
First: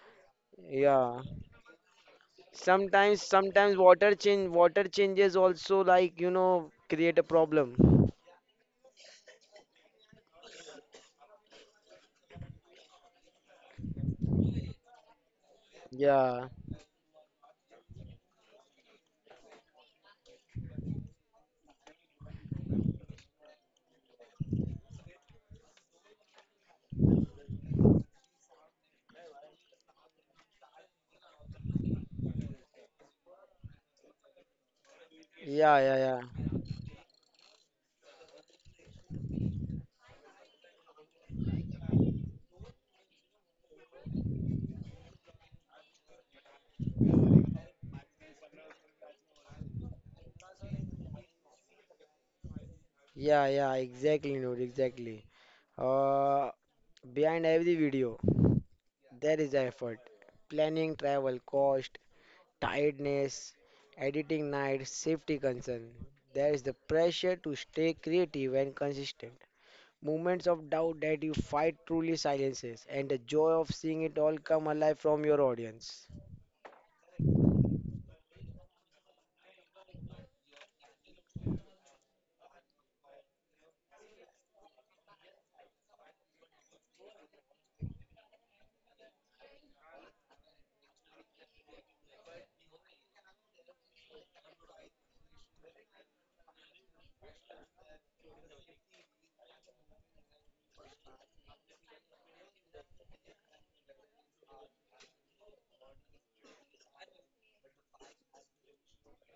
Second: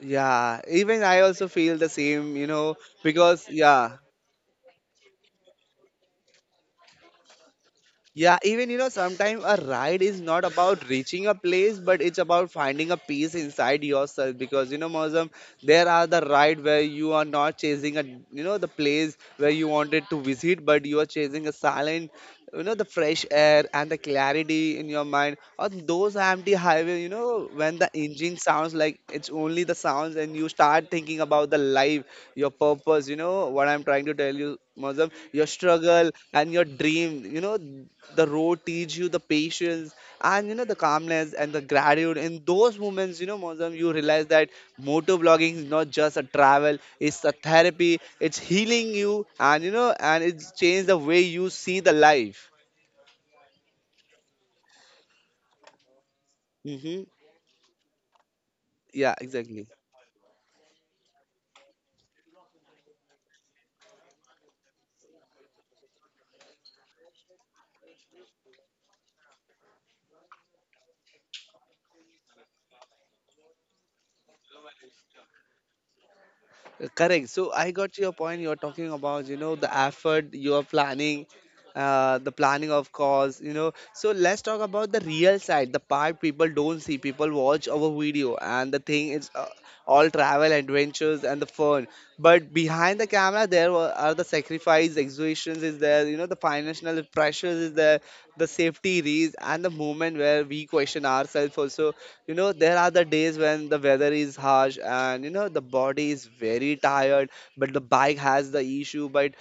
Speaker 1: Yeah, even
Speaker 2: yeah.
Speaker 1: I also feel the same, you know,
Speaker 2: Sometimes,
Speaker 1: because
Speaker 2: sometimes
Speaker 1: yeah.
Speaker 2: water changes also. Like, you know, create a problem.
Speaker 1: Yeah, even you know, sometimes a ride is not about reaching a place, but it's about finding a peace inside yourself. Because you know, Mozam, there are the
Speaker 2: Yeah,
Speaker 1: ride where you are not chasing a, you know, the place where you wanted to visit, but you are chasing a silent, you know, the fresh air and the clarity in your mind. Or those empty highway, you know, when the engine sounds like it's only the sounds, and you start thinking about the life, your purpose. You know what I'm trying to tell you, Mozam, your
Speaker 2: yeah, yeah,
Speaker 1: struggle
Speaker 2: yeah,
Speaker 1: and your dream. You know the road teach you the patience and you know the calmness and the gratitude in those moments you know Mozam, you realize that motor blogging is not just a travel, it's a therapy, it's healing you, and you know and it's changed the way you see the life.
Speaker 2: yeah, yeah. Exactly, dude. Exactly. Uh,
Speaker 1: Hmm.
Speaker 2: Behind every video,
Speaker 1: Yeah,
Speaker 2: there is
Speaker 1: exactly.
Speaker 2: effort, planning, travel, cost, tiredness, editing nights, safety concern. There is the pressure to stay creative and consistent. Moments of doubt that you fight truly silences, and the joy of seeing it all come alive from your audience.
Speaker 1: Correct. So I got your point. You're talking about, you know, the effort you are planning, the planning of course, you know. So let's talk about the real side, the part people don't see. People watch our video, and the thing is all travel, adventures, and the fun. But behind the camera, there are the sacrifice, exertions is there, the financial pressures is there, the safety risks, and the moment where we question ourselves also. There are the days when the weather is harsh, and the body is very tired, but the bike has the issue, but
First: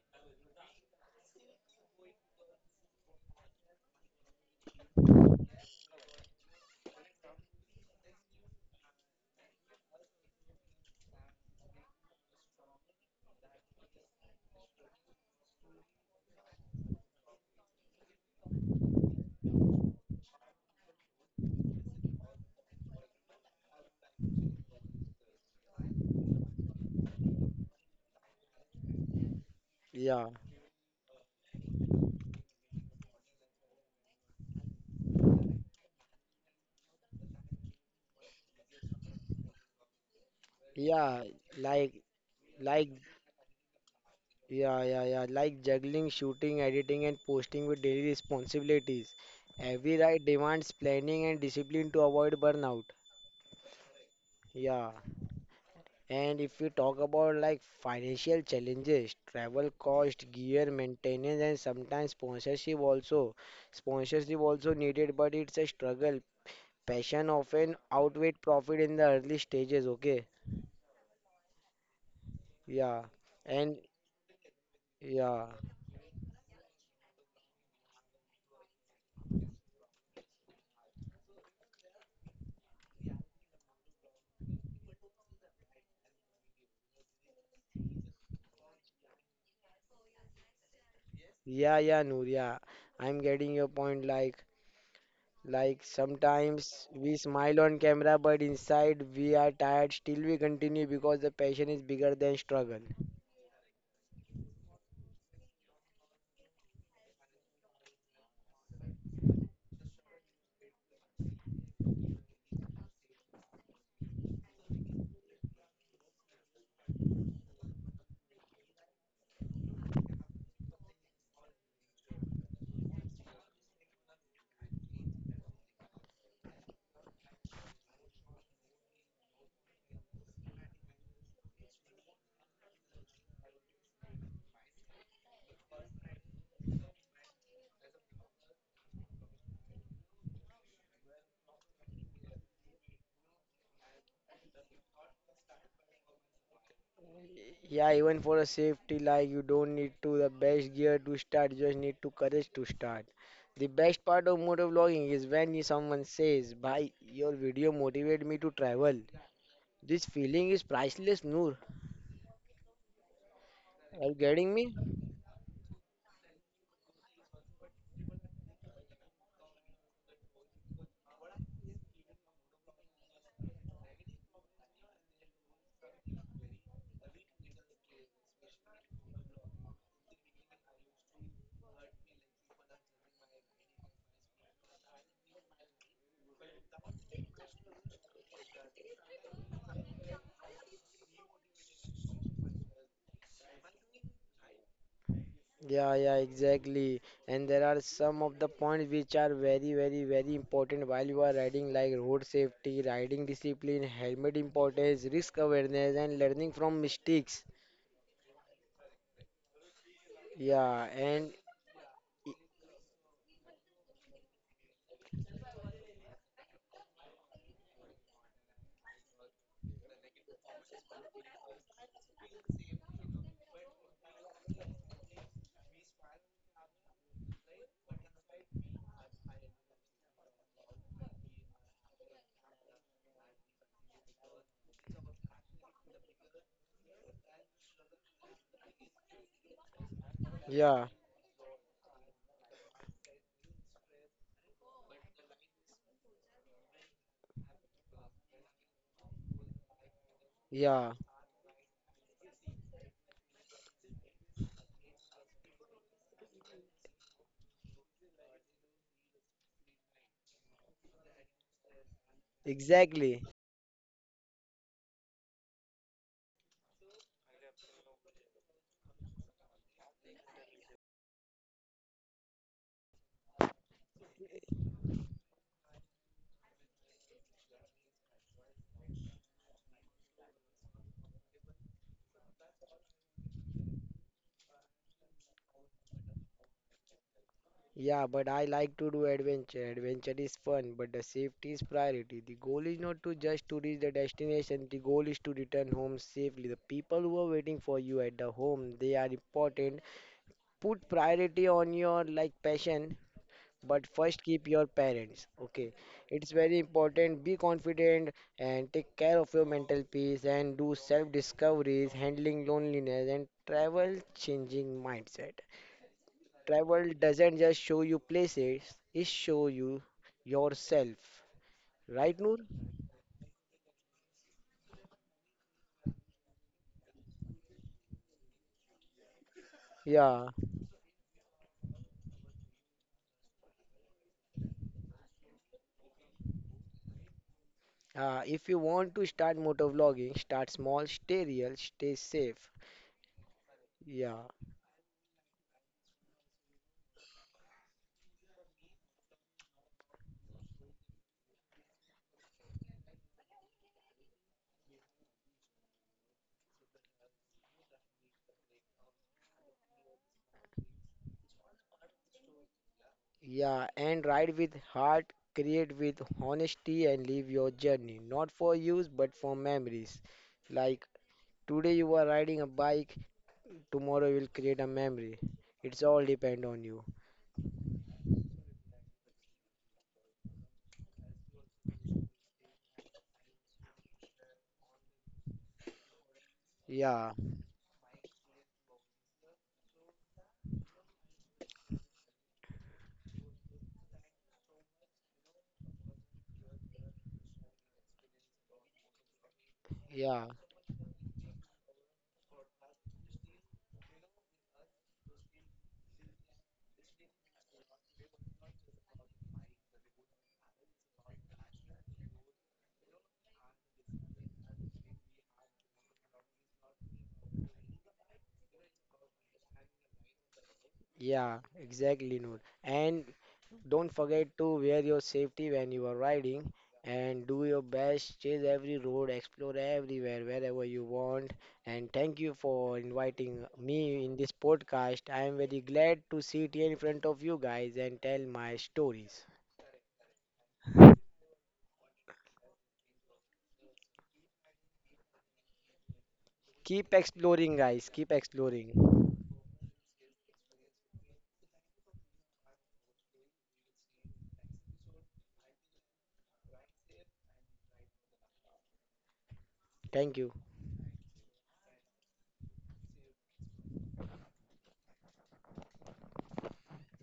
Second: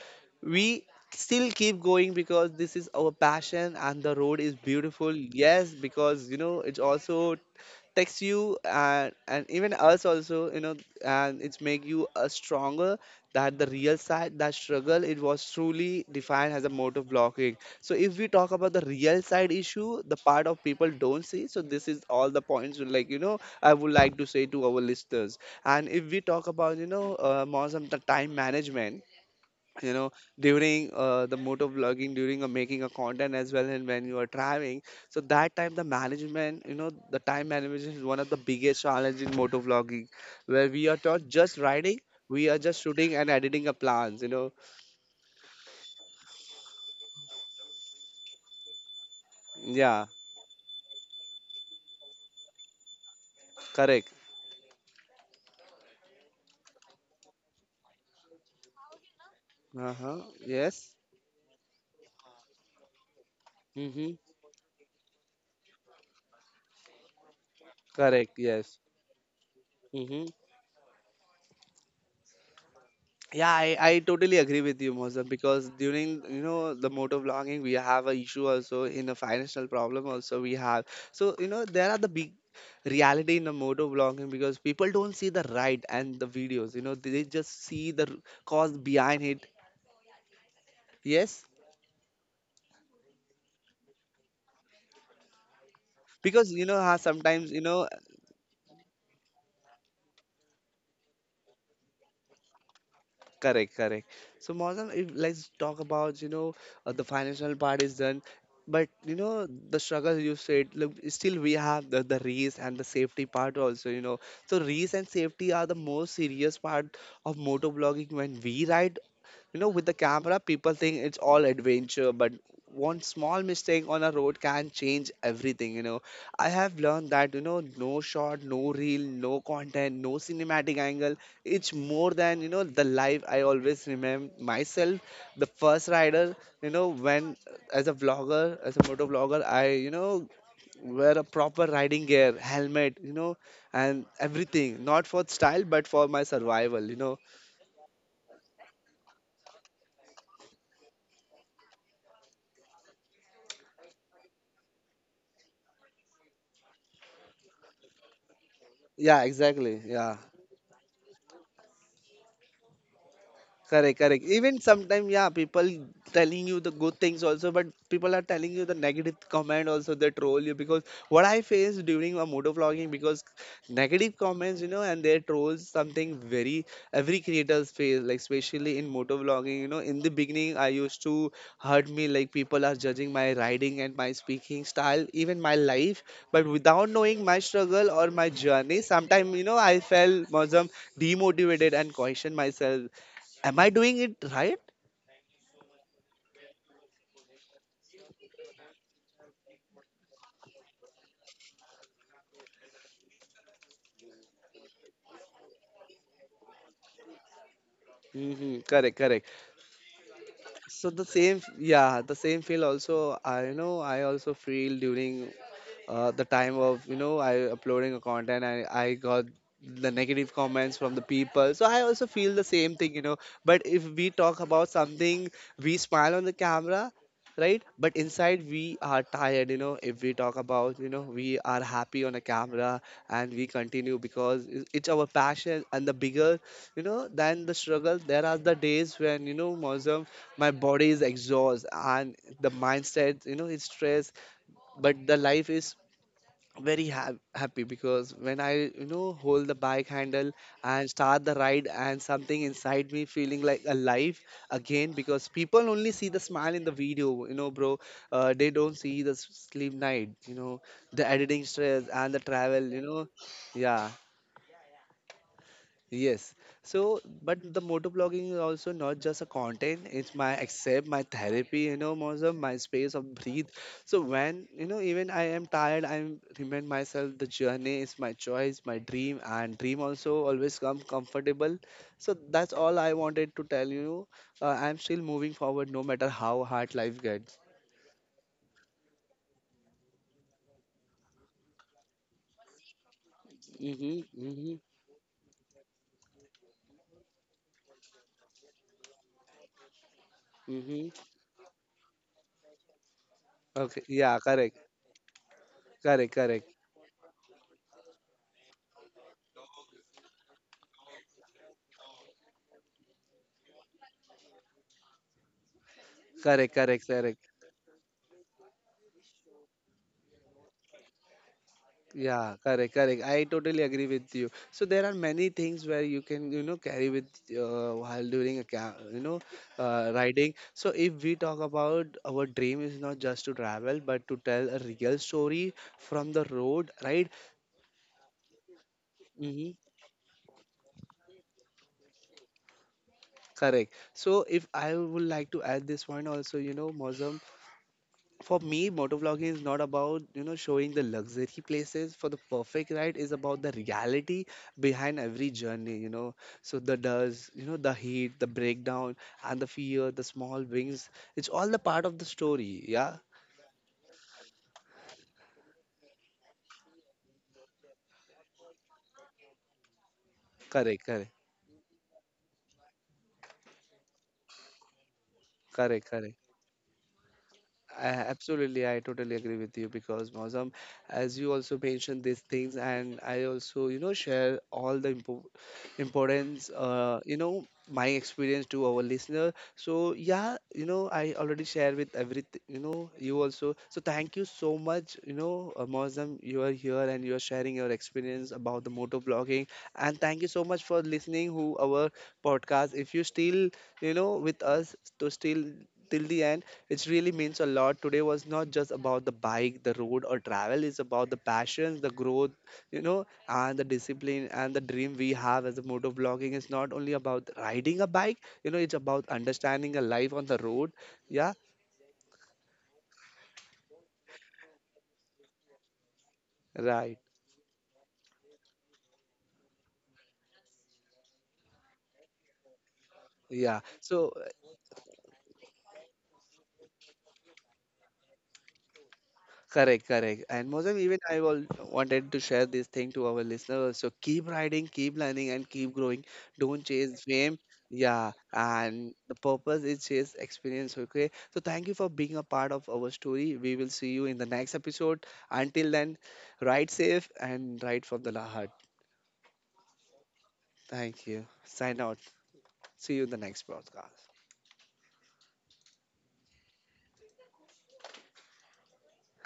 Speaker 1: we still keep going because this is our passion and the road is beautiful. Yes, because it's also text you, and even us also. And it's make you a stronger. That the real side, that struggle, it was truly defined as a mode of blocking. So if we talk about the real side issue, the part of people don't see, so this is all the points, like, I would like to say to our listeners. And if we talk about, more some the time management, you know,
Speaker 2: Yeah,
Speaker 1: during the motor vlogging, during making a content as well, and when you are driving, so that time the management, you know, the time management is one of the biggest challenge in motor vlogging, where we are
Speaker 2: yeah,
Speaker 1: not just
Speaker 2: like,
Speaker 1: riding. We are just
Speaker 2: like,
Speaker 1: shooting and editing a plans.
Speaker 2: yeah, yeah, yeah, like juggling, shooting, editing, and posting with daily responsibilities. Every
Speaker 1: Yeah.
Speaker 2: ride demands planning and discipline to avoid burnout.
Speaker 1: Correct.
Speaker 2: Yeah. And if we talk about like financial challenges, travel
Speaker 1: Uh-huh.
Speaker 2: cost, gear,
Speaker 1: Yes.
Speaker 2: maintenance, and sometimes sponsorship also.
Speaker 1: Mm-hmm.
Speaker 2: Sponsorship also needed, but it's a struggle. Passion often outweighs
Speaker 1: Correct. Yes.
Speaker 2: profit in the early stages,
Speaker 1: Mm-hmm.
Speaker 2: okay? Yeah.
Speaker 1: Yeah,
Speaker 2: And
Speaker 1: I totally agree with you, Mohsen,
Speaker 2: yeah,
Speaker 1: because during the motor vlogging, we have a issue also, in a financial problem also we have. So there are the big reality in the motor vlogging, because people don't see the ride and the videos. They just see the cause behind it. Yes,
Speaker 2: yeah, yeah, Noor, yeah. I'm getting your point. Like
Speaker 1: because
Speaker 2: sometimes
Speaker 1: how
Speaker 2: we
Speaker 1: sometimes
Speaker 2: smile
Speaker 1: you
Speaker 2: on
Speaker 1: know
Speaker 2: camera, but inside we are tired. Still, we continue because the passion is bigger than struggle.
Speaker 1: Correct, correct. So, Mausam, if let's talk about, the financial part is done, but the struggle you said, look, still we have the race and the safety part also, So, race and safety are the most serious part of motor blogging when we ride, with the camera. People think it's all adventure, but one small mistake on a road can change everything. I have learned that, no shot, no reel, no content, no cinematic angle. It's more than, the life. I always remember myself, the first rider, when as a vlogger, as a moto vlogger, I, wear a proper riding gear, helmet, and everything, not for style, but for my survival.
Speaker 2: Yeah, even for a safety, like you don't need to the best gear to start, you just need to courage to start. The best part of motovlogging is when you, someone says, "Bhai, your video motivated me to travel."
Speaker 1: Yeah, exactly.
Speaker 2: This
Speaker 1: Yeah.
Speaker 2: feeling is priceless, Noor.
Speaker 1: Correct,
Speaker 2: Are you
Speaker 1: correct.
Speaker 2: getting
Speaker 1: Even
Speaker 2: me?
Speaker 1: sometimes, yeah, people telling you the good things also, but people are telling you the negative comment also. They troll you, because what I face during my motor vlogging, because negative comments, and they trolls something very, every creators face, like especially in motor vlogging. In the beginning, I used to hurt me, like people are judging my riding and my speaking style, even my life, but without knowing my struggle or my journey. Sometimes, I felt some demotivated and question myself, am I doing it right?
Speaker 2: Yeah, yeah, exactly. And there are some of the points which are very, very, very important while you are riding, like road safety, riding discipline, helmet importance, risk awareness, and learning from mistakes.
Speaker 1: Mm-hmm. Correct, correct.
Speaker 2: Yeah,
Speaker 1: So the
Speaker 2: and
Speaker 1: same, yeah, the same feel also, I know I also feel during the time of, I uploading a content, and I got the negative comments from the people. So I also feel the same thing. But if we talk about something, we smile on the camera, right? But inside we are tired, if we talk about, we are happy on a camera, and we continue because it's our passion, and the bigger, than the struggle. There are the days when, Mozam, my
Speaker 2: yeah.
Speaker 1: body is exhausted, and the mindset, is stressed, but the life is very happy because when I hold the bike handle and
Speaker 2: Yeah,
Speaker 1: start the ride, and something inside me feeling like alive again, because people only see the smile in the video, bro. They don't see the sleep night, the editing stress and the travel,
Speaker 2: exactly.
Speaker 1: yeah. Yes. So, but the motor blogging is also not just a content. It's my accept, my therapy, Mozam, my space of breathe. So when, even I am tired, I remind myself the journey is my choice, my dream, and dream also always come comfortable. So that's all I wanted to tell you. I'm still moving forward no matter how hard life gets.
Speaker 2: Yeah, but I like to do adventure. Adventure is fun, but the safety is priority. The goal is not to just to reach the
Speaker 1: Mm-hmm, mm-hmm,
Speaker 2: destination. The goal is to return home safely. The people who are waiting for you at the home, they are important. Put
Speaker 1: mm-hmm.
Speaker 2: priority on your like passion,
Speaker 1: Okay.
Speaker 2: but first
Speaker 1: Yeah,
Speaker 2: keep
Speaker 1: correct.
Speaker 2: your parents. Okay,
Speaker 1: Correct,
Speaker 2: it's
Speaker 1: correct.
Speaker 2: very important. Be confident and take care of your mental peace and do self discoveries, handling loneliness and travel changing mindset.
Speaker 1: Correct, correct,
Speaker 2: Travel
Speaker 1: correct.
Speaker 2: doesn't just show you places, it show you yourself. Right, Noor?
Speaker 1: Yeah, correct, correct. I totally agree with you. So there are many things where you can, carry with, while during a
Speaker 2: Yeah.
Speaker 1: riding. So if we talk about, our dream is not just to travel, but to tell a real story from the road, right?
Speaker 2: If you want to start
Speaker 1: Mm-hmm.
Speaker 2: motor vlogging, start small, stay real, stay safe.
Speaker 1: Correct.
Speaker 2: Yeah.
Speaker 1: So if I would like to add this one also, Mosam, for me, motovlogging is not about showing the luxury places for the perfect ride. Is about the reality behind every journey. So the dust, the heat, the breakdown, and the fear, the small wings. It's all the part of the story. Yeah,
Speaker 2: Yeah. And ride with heart, create with honesty, and live your journey. Not for use, but for memories.
Speaker 1: correct,
Speaker 2: Like
Speaker 1: correct,
Speaker 2: today you are riding a bike, tomorrow you will create a memory. It's
Speaker 1: correct,
Speaker 2: all
Speaker 1: correct.
Speaker 2: depend on you.
Speaker 1: I, absolutely, I totally agree with you because, Mozam, as you also mentioned these things, and I also, share all the importance,
Speaker 2: Yeah.
Speaker 1: my experience to our listener. So yeah, I already share with everything, you also. So thank you so much, Mozam, you are here and you are sharing your experience about the motor blogging. And thank
Speaker 2: Yeah.
Speaker 1: you so much for listening who our podcast, if you still, with us to still till the end. It really means a lot. Today was not just about the bike, the road, or travel. It's about the passions, the growth, and the discipline, and the dream we have as a motor vlogging is not only about riding a bike, it's about understanding a life on the road. Yeah.
Speaker 2: Yeah, exactly, Noor. And don't forget to wear your safety when you are riding
Speaker 1: Right.
Speaker 2: and do your best. Chase every road, explore everywhere, wherever you want. And thank you for inviting
Speaker 1: Yeah.
Speaker 2: me
Speaker 1: So
Speaker 2: in this podcast. I am very glad to sit here in front of you guys and tell my stories.
Speaker 1: correct, correct. And Mozam, even I will wanted to share this thing to our listeners. So keep riding, keep learning, and keep growing. Don't
Speaker 2: Keep
Speaker 1: chase fame.
Speaker 2: exploring, guys. Keep
Speaker 1: Yeah,
Speaker 2: exploring.
Speaker 1: and the purpose is chase experience. Okay. So thank you for being a part of our story. We will see you in the next episode. Until then, ride safe and ride from the heart.
Speaker 2: Thank you.
Speaker 1: Thank you. Sign out. See you in the next podcast.